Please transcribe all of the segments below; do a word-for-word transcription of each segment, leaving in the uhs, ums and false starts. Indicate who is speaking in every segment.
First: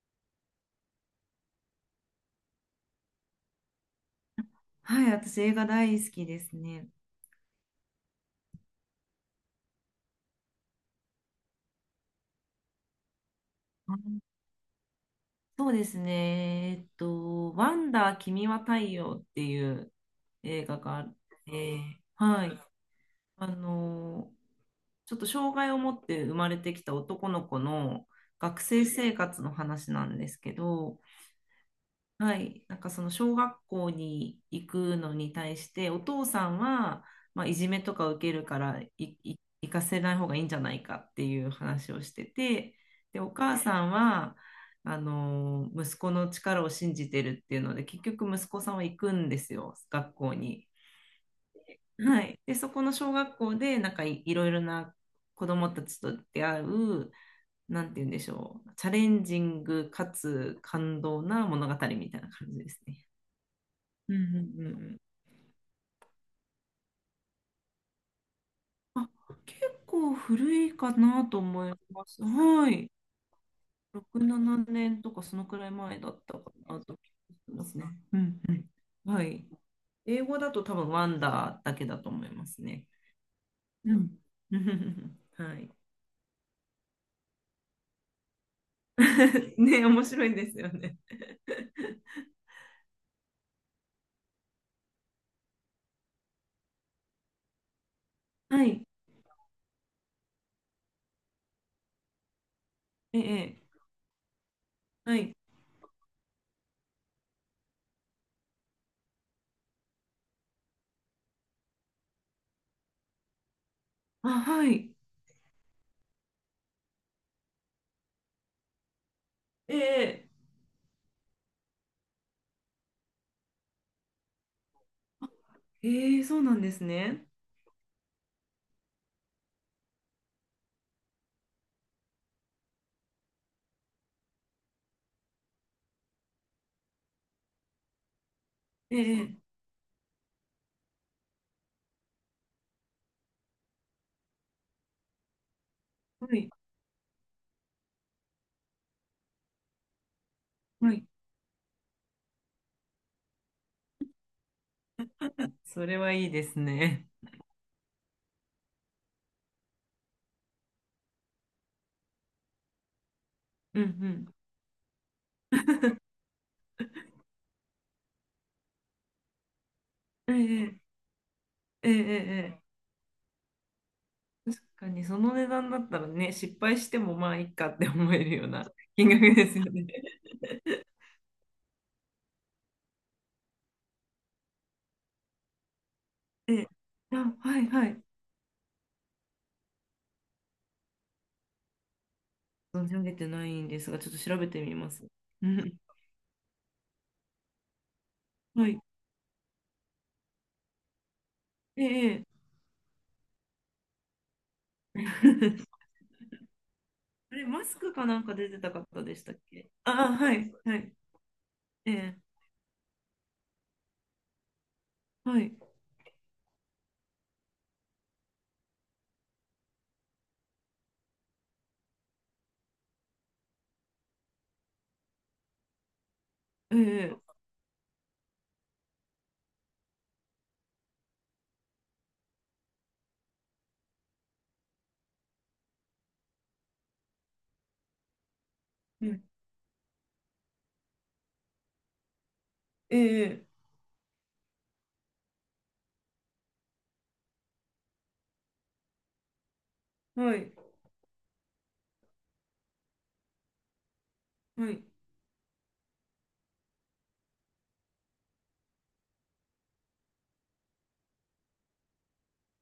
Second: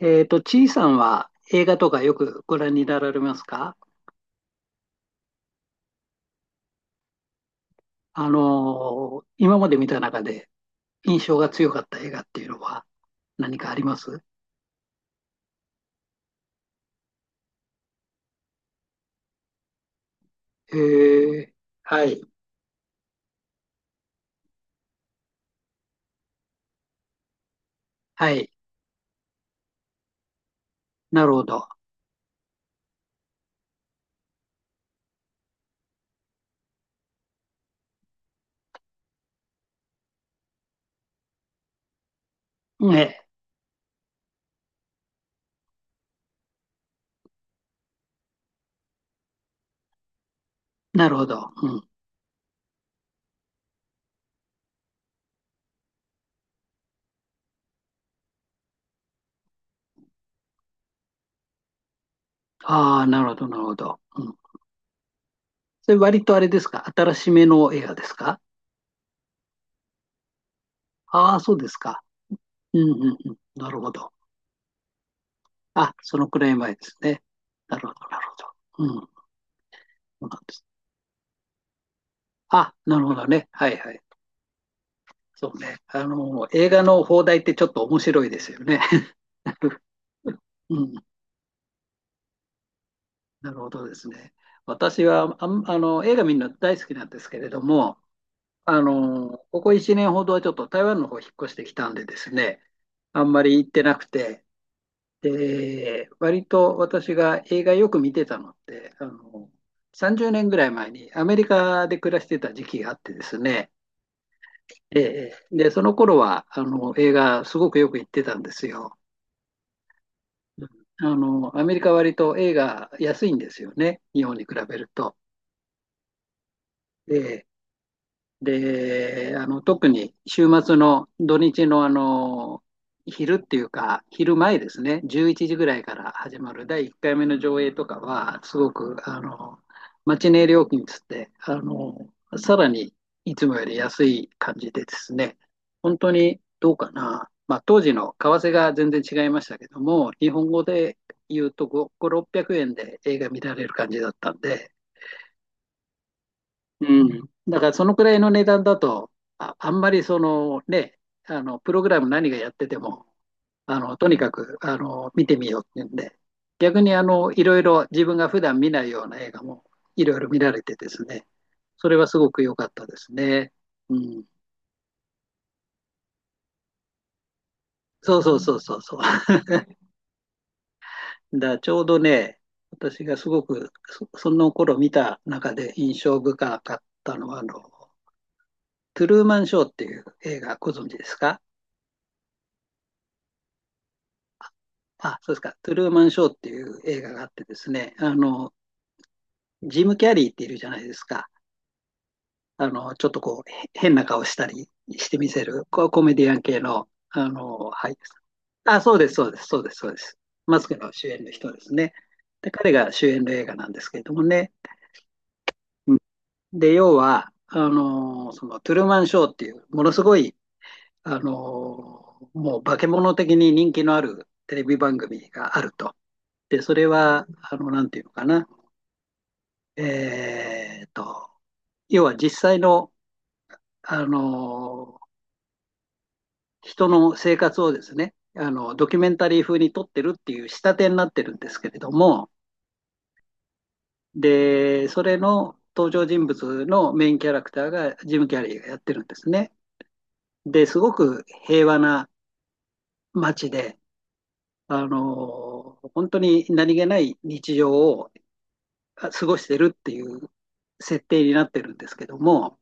Speaker 1: えっと、ちいさんは映画とかよくご覧になられますか？
Speaker 2: はい、私映画大好きですね。
Speaker 1: あのー今まで見た中で印象が強かった映画っていうのは何かありま
Speaker 2: あ、
Speaker 1: す？
Speaker 2: そうですね。えっと、ワンダー君は太陽っていう映
Speaker 1: へ
Speaker 2: 画があっ
Speaker 1: え、
Speaker 2: て、
Speaker 1: はい。
Speaker 2: はい。あの、ちょっと障害を持って生まれてきた男の子の
Speaker 1: はい、
Speaker 2: 学生生活の話なんですけど、
Speaker 1: なるほど。
Speaker 2: はい、なんかその小学校に行くのに対してお父さんは、まあ、いじめとか受けるからいい行かせない方がいいんじゃないかっていう話をしてて、
Speaker 1: ね、
Speaker 2: でお母さんはあの息子の力を信じてるっていうので結局息子さんは行くんですよ、学校に。
Speaker 1: なるほど。うん。
Speaker 2: はい、でそこの小学校でなんかい、いろいろな子どもたちと出会う、なんて言うんでしょう、チャレンジングかつ感動な物語みたいな感じです
Speaker 1: あ
Speaker 2: ね。
Speaker 1: あ、なるほど、なるほど。
Speaker 2: うんう
Speaker 1: う
Speaker 2: んう
Speaker 1: ん。
Speaker 2: んうん、
Speaker 1: それ、割とあれですか、新しめの映画ですか？
Speaker 2: あ、結構古いかな
Speaker 1: ああ
Speaker 2: と
Speaker 1: ー、そうで
Speaker 2: 思い
Speaker 1: すか。
Speaker 2: ます。は
Speaker 1: うん、
Speaker 2: い。
Speaker 1: うん、うん。なるほど。
Speaker 2: ろく、しちねんとかそのくらい
Speaker 1: あ、
Speaker 2: 前だ
Speaker 1: そ
Speaker 2: っ
Speaker 1: の
Speaker 2: た
Speaker 1: くら
Speaker 2: か
Speaker 1: い前で
Speaker 2: なと
Speaker 1: す
Speaker 2: 思
Speaker 1: ね。
Speaker 2: います
Speaker 1: な
Speaker 2: ね。
Speaker 1: るほど、
Speaker 2: う
Speaker 1: なる
Speaker 2: んうん。
Speaker 1: ほど。うん、そ
Speaker 2: はい。英
Speaker 1: うな
Speaker 2: 語
Speaker 1: ん
Speaker 2: だ
Speaker 1: で
Speaker 2: と
Speaker 1: す。
Speaker 2: 多分ワンダーだけだと思います
Speaker 1: あ、
Speaker 2: ね。
Speaker 1: なるほどね。はい、は
Speaker 2: う
Speaker 1: い。
Speaker 2: ん。
Speaker 1: そ
Speaker 2: は
Speaker 1: う
Speaker 2: い。
Speaker 1: ね。あの、映画の放題ってちょっと面白いですよね。
Speaker 2: ね、面白いんですよ
Speaker 1: うん、
Speaker 2: ね。
Speaker 1: なるほどですね。私はあん、あの、映画見るの大好きなんですけれども、
Speaker 2: は
Speaker 1: あ
Speaker 2: い。
Speaker 1: の、ここいちねんほどはちょっと台湾の方引っ越してきたんでですね、
Speaker 2: え
Speaker 1: あんまり
Speaker 2: え。
Speaker 1: 行ってなくて、
Speaker 2: はい。
Speaker 1: で、割と私が映画よく見てたのって、あの、さんじゅうねんぐらい前にアメリカで暮らしてた時期があってですね、
Speaker 2: あ、はい。
Speaker 1: ええ。で、その頃は、あの、映画すごくよく行ってたんですよ。
Speaker 2: ええ。
Speaker 1: あの、アメリカは割と A が安いんですよね。日本に比べると。
Speaker 2: ええ、そうなんですね。
Speaker 1: えで、あの、特に週末の土日のあの、昼っていうか、昼前ですね、じゅういちじぐらいから始まるだいいっかいめの上映とかは、すごく、
Speaker 2: え
Speaker 1: あ
Speaker 2: え。
Speaker 1: の、マチネ料金つって、あの、さらにいつもより安い感じでですね、本当
Speaker 2: は
Speaker 1: に
Speaker 2: い。
Speaker 1: どうかな、まあ、当時の為替が全然違いましたけども、日本語
Speaker 2: は
Speaker 1: で
Speaker 2: い。
Speaker 1: 言うとご、ろっぴゃくえんで映画見られる感じだったんで、
Speaker 2: それはいいです
Speaker 1: う
Speaker 2: ね。
Speaker 1: ん。だからそのくらいの値段だと、あ、あんまりそのね、あの、プログラム何がやってても、あ
Speaker 2: う
Speaker 1: の、とにか
Speaker 2: ん
Speaker 1: く、あの、見てみようっていうんで、逆にあの、いろいろ自分が普段見ないような映画もいろいろ
Speaker 2: うん。
Speaker 1: 見ら
Speaker 2: え
Speaker 1: れてで
Speaker 2: え。
Speaker 1: すね、そ
Speaker 2: ええ。
Speaker 1: れはすごく良
Speaker 2: え
Speaker 1: か
Speaker 2: え。
Speaker 1: ったですね。うん。
Speaker 2: 確かにその値段だったらね、失敗してもまあいいかって思
Speaker 1: そう
Speaker 2: え
Speaker 1: そ
Speaker 2: る
Speaker 1: う
Speaker 2: よう
Speaker 1: そう
Speaker 2: な
Speaker 1: そうそ う。
Speaker 2: 金 額ですよね。
Speaker 1: だからちょうどね、私がすごくそ、その頃見た中で印象深
Speaker 2: え、
Speaker 1: かっ たの
Speaker 2: あ、
Speaker 1: は、あ
Speaker 2: はい
Speaker 1: の、
Speaker 2: はい。
Speaker 1: トゥルーマンショーっていう映画ご存知ですか？
Speaker 2: 存じ上げてないんですが、ちょっと調べてみます。
Speaker 1: あ、そうです
Speaker 2: う
Speaker 1: か。トゥ
Speaker 2: ん、
Speaker 1: ルーマンショーっていう映画があってですね、あの、
Speaker 2: はい。
Speaker 1: ジム・キャリーっているじゃないですか。
Speaker 2: ええ。ええ。
Speaker 1: あの、ちょっとこう、へ変な顔したりしてみせる、こうコメディアン系の、あ
Speaker 2: あれ、マ
Speaker 1: の、
Speaker 2: ス
Speaker 1: 俳
Speaker 2: ク
Speaker 1: 優
Speaker 2: かなんか出てた
Speaker 1: さん。あ、そう
Speaker 2: 方
Speaker 1: です、
Speaker 2: でし
Speaker 1: そう
Speaker 2: た
Speaker 1: で
Speaker 2: っ
Speaker 1: す、そうで
Speaker 2: け。
Speaker 1: す、そうで
Speaker 2: ああ、
Speaker 1: す。
Speaker 2: はい、
Speaker 1: マスク
Speaker 2: は
Speaker 1: の
Speaker 2: い。
Speaker 1: 主演の人です
Speaker 2: え
Speaker 1: ね。
Speaker 2: え、
Speaker 1: で、彼が主演の映画なんですけれどもね。
Speaker 2: はい。
Speaker 1: うん。で、要は、あの、そのトゥルーマンショーっていう、ものすごい、あの、もう化け物的に人気のあるテレビ番組があると。で、そ
Speaker 2: え
Speaker 1: れ
Speaker 2: え、
Speaker 1: は、あの、なんていうのかな。えーと、要は実際の、あの、人の生活をですね、あの、ドキュ
Speaker 2: う
Speaker 1: メン
Speaker 2: ん、
Speaker 1: タリー風に撮ってるっていう仕立てになってるんですけれども、
Speaker 2: ええ、
Speaker 1: で、それの登場人物のメインキャラクターがジム・キャリーがやってるんですね。
Speaker 2: はい、
Speaker 1: で、すごく平和な街で、
Speaker 2: はい、
Speaker 1: あの、本当に何気ない日常を過ごしてるっていう設定になってるんですけども、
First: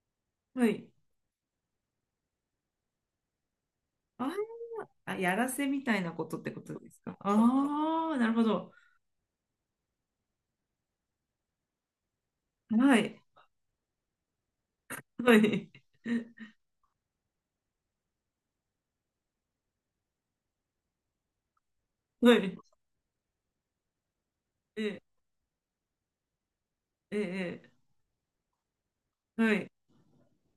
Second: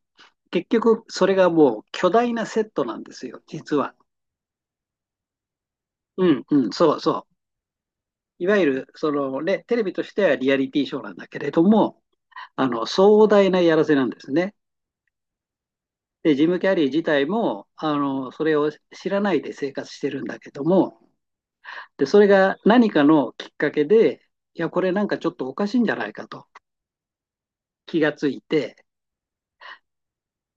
Speaker 2: は
Speaker 1: 結
Speaker 2: い。
Speaker 1: 局、それがもう巨大なセットなんですよ、実は。
Speaker 2: ああ、やらせみたいな
Speaker 1: う
Speaker 2: ことっ
Speaker 1: ん、
Speaker 2: て
Speaker 1: う
Speaker 2: こ
Speaker 1: ん、
Speaker 2: とで
Speaker 1: そう
Speaker 2: すか。
Speaker 1: そう。
Speaker 2: ああー、なるほ
Speaker 1: いわゆ
Speaker 2: ど。
Speaker 1: る、そのね、テレビとしてはリアリティショーなんだけれども、あの、
Speaker 2: はい、
Speaker 1: 壮大なやらせなんですね。
Speaker 2: はい、
Speaker 1: で、ジム・キャリー自体も、あの、それを知らないで生活してるんだけども、で、それ
Speaker 2: は
Speaker 1: が
Speaker 2: い。
Speaker 1: 何かのきっかけで、いや、これ
Speaker 2: ええ、
Speaker 1: なんかちょっとおかしいんじゃないかと
Speaker 2: ええ、え
Speaker 1: 気がついて、
Speaker 2: え、はい。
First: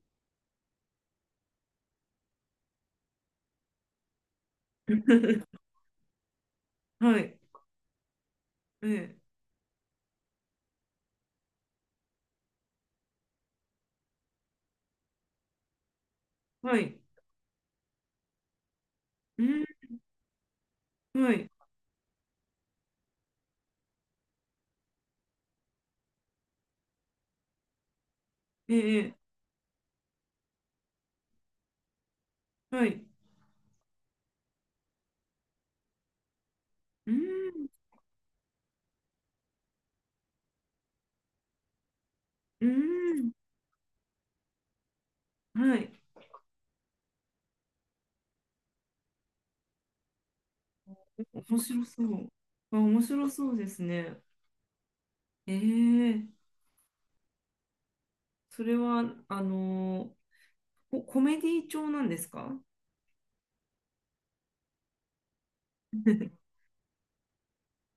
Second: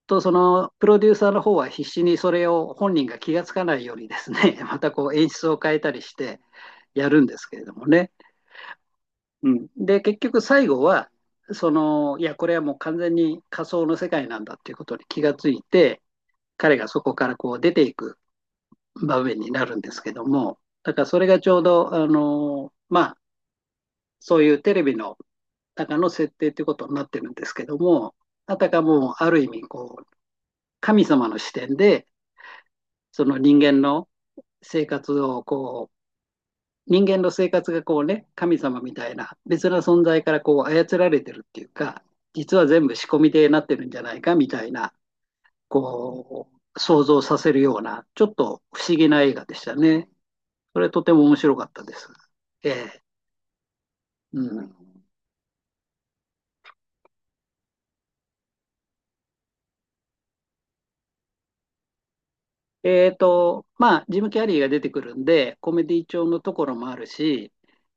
Speaker 1: とそのプロデューサーの方は必死にそれを本人が気がつかないようにですね、またこう演出を 変えたりしてや
Speaker 2: は
Speaker 1: るんで
Speaker 2: い。
Speaker 1: すけれどもね。
Speaker 2: ええ、
Speaker 1: うん、で、結局最後は、その、いや、これはもう完全に仮想の世界なんだっていうことに気がついて、彼
Speaker 2: は
Speaker 1: が
Speaker 2: い。
Speaker 1: そこからこう出ていく場面
Speaker 2: う
Speaker 1: にな
Speaker 2: ん、
Speaker 1: るんですけども、だからそれ
Speaker 2: は
Speaker 1: がち
Speaker 2: い。
Speaker 1: ょうど、あの、まあ、そういうテレビの中の設定ということになってるんですけども、あた
Speaker 2: え
Speaker 1: か
Speaker 2: え、
Speaker 1: もある意味こう、神様の視点で、
Speaker 2: はい。
Speaker 1: その人間の生活をこう、人
Speaker 2: うん、
Speaker 1: 間の生活がこうね、神様みたいな別な存在からこう操られてるっていうか、実
Speaker 2: う
Speaker 1: は全部仕込
Speaker 2: ん、
Speaker 1: みでなってるんじゃないかみたいな、
Speaker 2: はい。
Speaker 1: こう、想像させるような、ちょっと不思議な映画でしたね。それとても面白
Speaker 2: 面
Speaker 1: かった
Speaker 2: 白
Speaker 1: で
Speaker 2: そ
Speaker 1: す。
Speaker 2: う。
Speaker 1: え
Speaker 2: あ、面
Speaker 1: え、
Speaker 2: 白そうですね。
Speaker 1: うん。
Speaker 2: ええ、それは、あのこコメディ調なんですか？
Speaker 1: えっと、まあ、ジム・キャリーが出てくるんで、コメディ調のと ころもあるし、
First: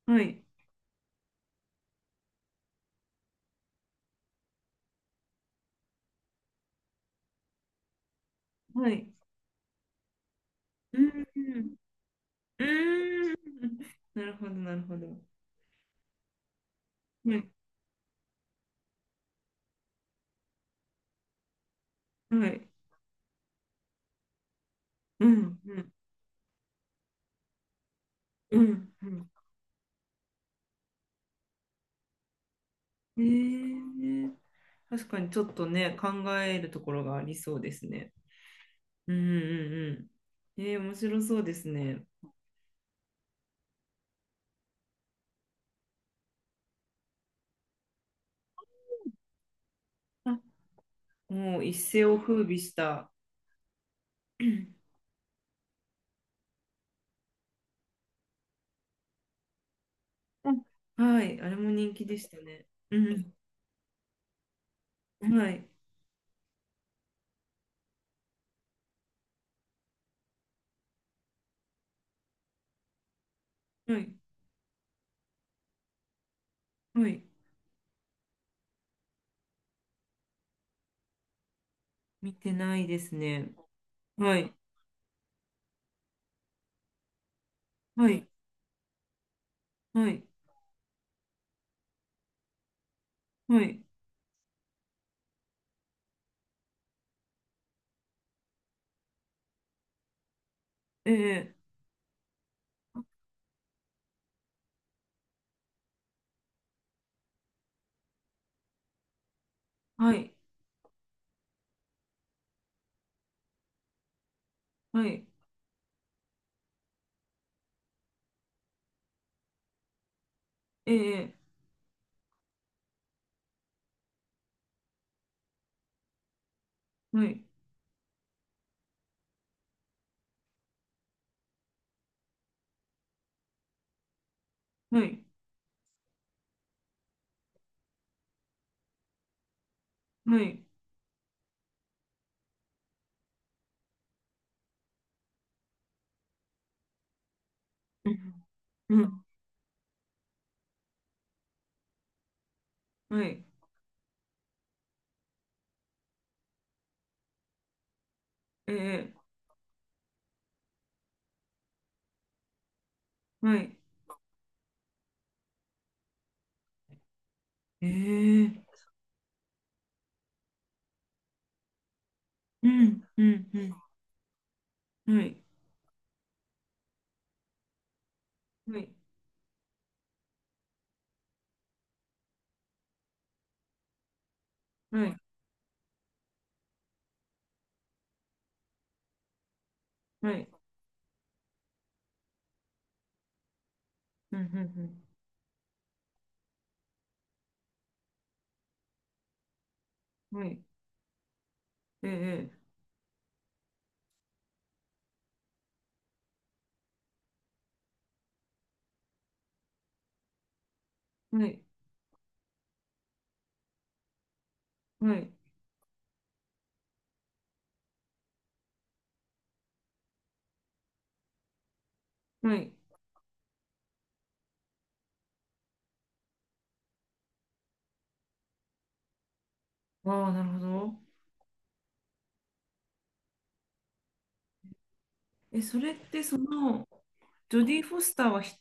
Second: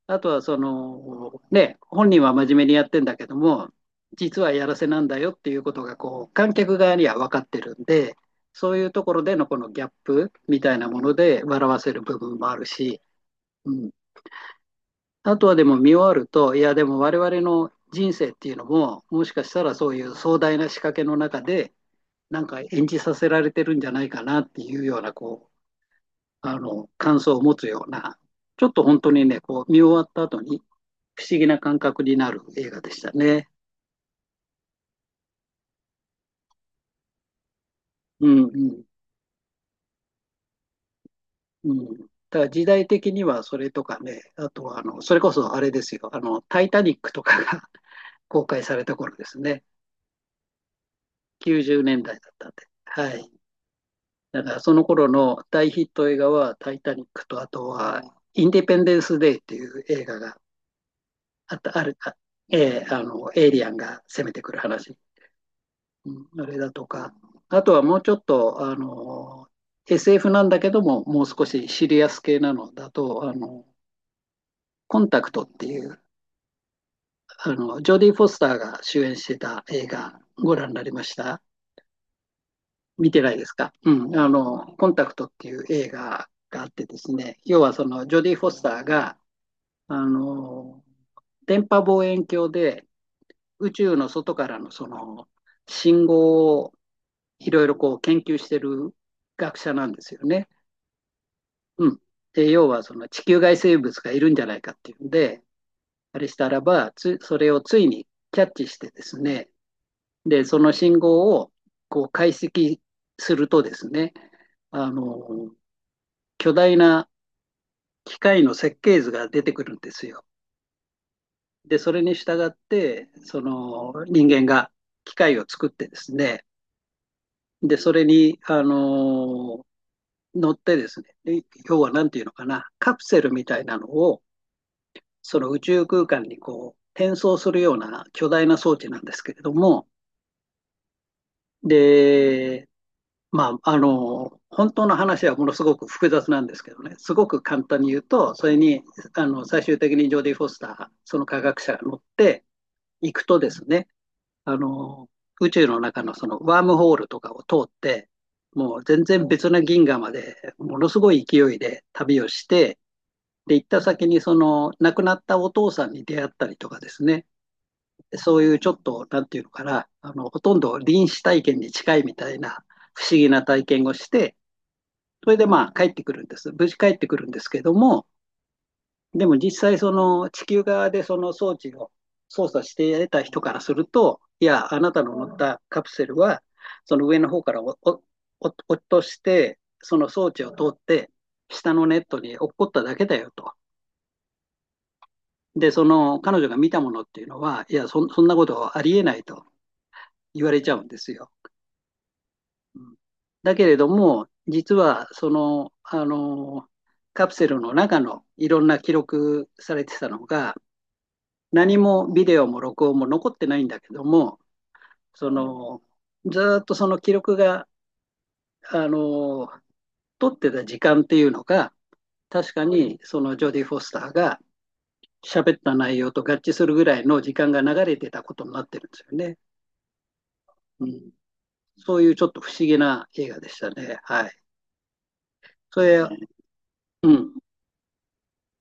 Speaker 1: あ
Speaker 2: は
Speaker 1: とは
Speaker 2: い。
Speaker 1: その、ね、本人は真面目にやってんだけども、実はやらせなんだよっていうことが、こう、観客側には分かってるんで、そうい
Speaker 2: は
Speaker 1: うと
Speaker 2: い。
Speaker 1: ころでのこのギャップみたいな
Speaker 2: う
Speaker 1: もの
Speaker 2: ん。
Speaker 1: で笑わせる部分もある
Speaker 2: う
Speaker 1: し、
Speaker 2: ん、
Speaker 1: うん。
Speaker 2: なるほど、なるほど。
Speaker 1: あとはでも見終わると、いや、でも我
Speaker 2: は
Speaker 1: 々
Speaker 2: い。
Speaker 1: の人生っていうのも、もしかしたらそういう壮大な仕掛けの中で、なん
Speaker 2: は
Speaker 1: か
Speaker 2: い。
Speaker 1: 演じさせられてるんじゃないかなっていうような、
Speaker 2: う
Speaker 1: こ
Speaker 2: ん、うん、
Speaker 1: う、あの、感想を持つような、
Speaker 2: う
Speaker 1: ちょっと
Speaker 2: ん、
Speaker 1: 本
Speaker 2: う
Speaker 1: 当に
Speaker 2: ん。
Speaker 1: ね、こう、見終わった後に不思議な感覚になる映画でした
Speaker 2: え
Speaker 1: ね。
Speaker 2: ー、確かにちょっとね、考えるところがありそうですね。
Speaker 1: うんうん
Speaker 2: うんうんうん。えー、面白そうです
Speaker 1: うん。だ
Speaker 2: ね。
Speaker 1: から時代的にはそれとかね、あとはあの、それこそあれですよ、あの、タイタニックとかが 公開された頃ですね。
Speaker 2: あ、もう
Speaker 1: 90
Speaker 2: 一
Speaker 1: 年
Speaker 2: 世
Speaker 1: 代だ
Speaker 2: を
Speaker 1: い
Speaker 2: 風
Speaker 1: だっ
Speaker 2: 靡し
Speaker 1: た
Speaker 2: た。
Speaker 1: んで。はい。だ
Speaker 2: う
Speaker 1: からそ
Speaker 2: ん、
Speaker 1: の頃の大ヒット映画はタイタニックと、あとはインディペンデンス・デイっていう映画が
Speaker 2: はい、あ
Speaker 1: あ
Speaker 2: れ
Speaker 1: っ
Speaker 2: も
Speaker 1: た、あ
Speaker 2: 人
Speaker 1: る、
Speaker 2: 気
Speaker 1: あ
Speaker 2: でしたね。
Speaker 1: えー
Speaker 2: う
Speaker 1: あの、
Speaker 2: ん、
Speaker 1: エイリアンが攻めてくる話。
Speaker 2: はい、
Speaker 1: うん、あれだとか、あとはもうちょっと、あの、エスエフ なんだけども、もう少しシリアス系なのだと、あの、
Speaker 2: はい、
Speaker 1: コンタクトっていう、
Speaker 2: はい。
Speaker 1: あの、ジョディ・フォスターが主演してた映画、ご覧になりました？
Speaker 2: 見てないで
Speaker 1: 見
Speaker 2: す
Speaker 1: てないです
Speaker 2: ね。
Speaker 1: か？うん、あ
Speaker 2: はい、
Speaker 1: の、コンタクトっていう映画があってですね、要はその、
Speaker 2: は
Speaker 1: ジョ
Speaker 2: い、
Speaker 1: ディ・フォスターが、あ
Speaker 2: はい、
Speaker 1: の、電波望遠鏡で
Speaker 2: は
Speaker 1: 宇
Speaker 2: い。
Speaker 1: 宙の外からのその、信号をいろいろこう研究してる学者なんですよね。
Speaker 2: ええ、
Speaker 1: うん。で、要はその地球外生物がいるんじゃないかっていうんで、あれしたらば、つ、それをついにキャッチしてですね、
Speaker 2: はい、
Speaker 1: で、その信号をこう解析するとですね、あ
Speaker 2: はい、
Speaker 1: の、巨大な機械の設計図が出てくるんですよ。
Speaker 2: ええ、
Speaker 1: で、それに従って、その人間が機械を作ってですね、
Speaker 2: はい、
Speaker 1: で、それに、あの、乗ってですね、で、要はなんていうのかな、カプセルみたいなのを、
Speaker 2: はい、
Speaker 1: その宇宙空間にこう、転送するような巨大な装置なんですけれども、
Speaker 2: はい。
Speaker 1: で、まあ、あの、本当の話はものすごく複雑なんですけどね、すごく簡単に言う
Speaker 2: う
Speaker 1: と、
Speaker 2: ん、
Speaker 1: それに、
Speaker 2: うん、
Speaker 1: あの、最終的にジョーディ・フォスター、その科学者が乗ってい
Speaker 2: は
Speaker 1: くと
Speaker 2: い、
Speaker 1: ですね、あの、宇宙の中のそのワームホールとかを通って、
Speaker 2: え
Speaker 1: もう全
Speaker 2: え、
Speaker 1: 然別な銀河まで、ものすごい勢いで旅をして、で、
Speaker 2: は
Speaker 1: 行っ
Speaker 2: い。
Speaker 1: た先にその亡くなったお父さんに出会ったりとかですね、そういう
Speaker 2: え
Speaker 1: ちょ
Speaker 2: え、
Speaker 1: っと、なんていうのかな、あの、ほとんど臨死体験に近いみたいな
Speaker 2: う
Speaker 1: 不
Speaker 2: ん、
Speaker 1: 思
Speaker 2: う
Speaker 1: 議な
Speaker 2: ん、
Speaker 1: 体
Speaker 2: う
Speaker 1: 験をして、
Speaker 2: ん。は
Speaker 1: それ
Speaker 2: い、
Speaker 1: でまあ帰ってくるんです。無事帰ってくるんですけども、
Speaker 2: はい、
Speaker 1: でも実際その地球側でその装置を操作して得た人からすると、いや、あなた
Speaker 2: は
Speaker 1: の
Speaker 2: い、
Speaker 1: 乗ったカプセルは、その上の方からおおお落として、その装
Speaker 2: は
Speaker 1: 置
Speaker 2: い、
Speaker 1: を通って、下のネットに落っこっただけだよと。
Speaker 2: うん、うん、
Speaker 1: で、その彼女が見たものっていうのは、いや、そそんなことありえないと
Speaker 2: うん。
Speaker 1: 言
Speaker 2: は
Speaker 1: われ
Speaker 2: い、
Speaker 1: ちゃうんですよ。
Speaker 2: ええ、
Speaker 1: だけれども、実はその、あの、カプセルの中のいろんな記録されてたのが、
Speaker 2: はい、
Speaker 1: 何もビデオも録音も残ってないんだけども、
Speaker 2: は
Speaker 1: そ
Speaker 2: い、
Speaker 1: の、ずっとその記録が、あの、撮ってた時間っていうのが、確
Speaker 2: は
Speaker 1: か
Speaker 2: い。
Speaker 1: にそのジョディ・フォスターが喋った内容と合致するぐらいの時間が流れてたことになってるんですよね。
Speaker 2: ああ、なるほ
Speaker 1: う
Speaker 2: ど。
Speaker 1: ん、そういうちょっと不思議な映画でしたね。はい。
Speaker 2: え、そ
Speaker 1: そ
Speaker 2: れって
Speaker 1: れ、
Speaker 2: その、
Speaker 1: うん。
Speaker 2: ジョディ・フォスターはひ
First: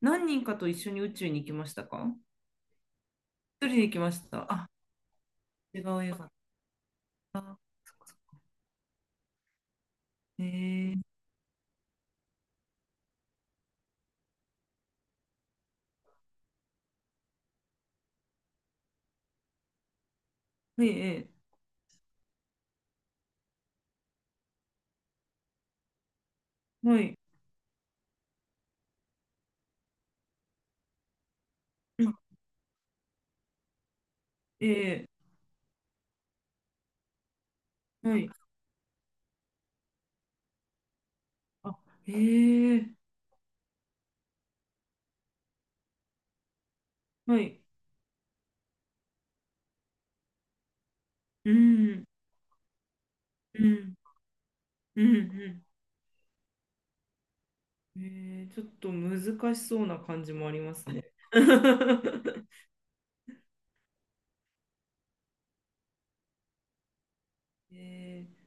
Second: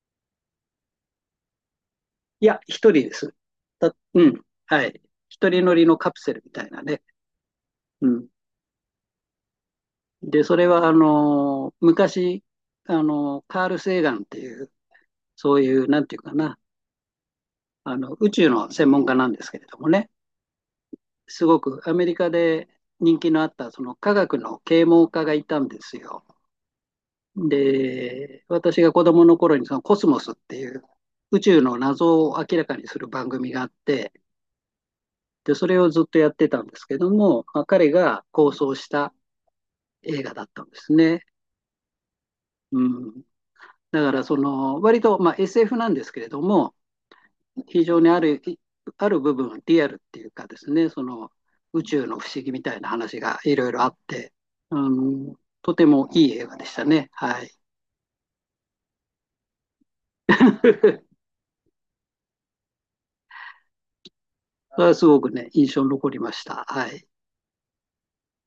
Speaker 2: 何人かと一緒に宇宙に行きましたか？
Speaker 1: いや、一人です。
Speaker 2: 一人で行
Speaker 1: た、
Speaker 2: きまし
Speaker 1: うん。
Speaker 2: た。あ、
Speaker 1: はい。一人乗
Speaker 2: 違
Speaker 1: りの
Speaker 2: う映
Speaker 1: カプ
Speaker 2: 画。
Speaker 1: セルみたいなね。
Speaker 2: あ、そっ
Speaker 1: う
Speaker 2: かそっ
Speaker 1: ん。
Speaker 2: か。
Speaker 1: で、
Speaker 2: え
Speaker 1: それは、あ
Speaker 2: ー、
Speaker 1: の、昔、あの、カール・セーガンっていう、そういう、なんていうかな、あの、宇宙の専門家なんですけれどもね、
Speaker 2: はい、え
Speaker 1: すごくアメリカで人気のあった、その科学の啓蒙家がいたんですよ。
Speaker 2: ー、はい、
Speaker 1: で、私が子供の頃に、そのコスモスっていう、宇宙の
Speaker 2: うん、
Speaker 1: 謎を明らかにする番組があって、
Speaker 2: え
Speaker 1: で、それをずっとやってたんですけども、まあ、彼
Speaker 2: ー、は
Speaker 1: が
Speaker 2: い、
Speaker 1: 構想した映画だったんですね。
Speaker 2: あ、え
Speaker 1: う
Speaker 2: ー、
Speaker 1: ん、だから、その、割と、まあ、エスエフ なんですけれども、
Speaker 2: はい、
Speaker 1: 非常にある、ある部分、リアルっていうかですね、その、
Speaker 2: う
Speaker 1: 宇
Speaker 2: ん、
Speaker 1: 宙の不思議みたいな話がい
Speaker 2: う
Speaker 1: ろいろあ
Speaker 2: ん、
Speaker 1: って、う
Speaker 2: うん、う
Speaker 1: ん、
Speaker 2: ん、
Speaker 1: とてもいい映画でしたね。はい。
Speaker 2: えー、ちょっと難しそうな感じもありますね。
Speaker 1: それはすごくね、印象に残りました。はい。
Speaker 2: えー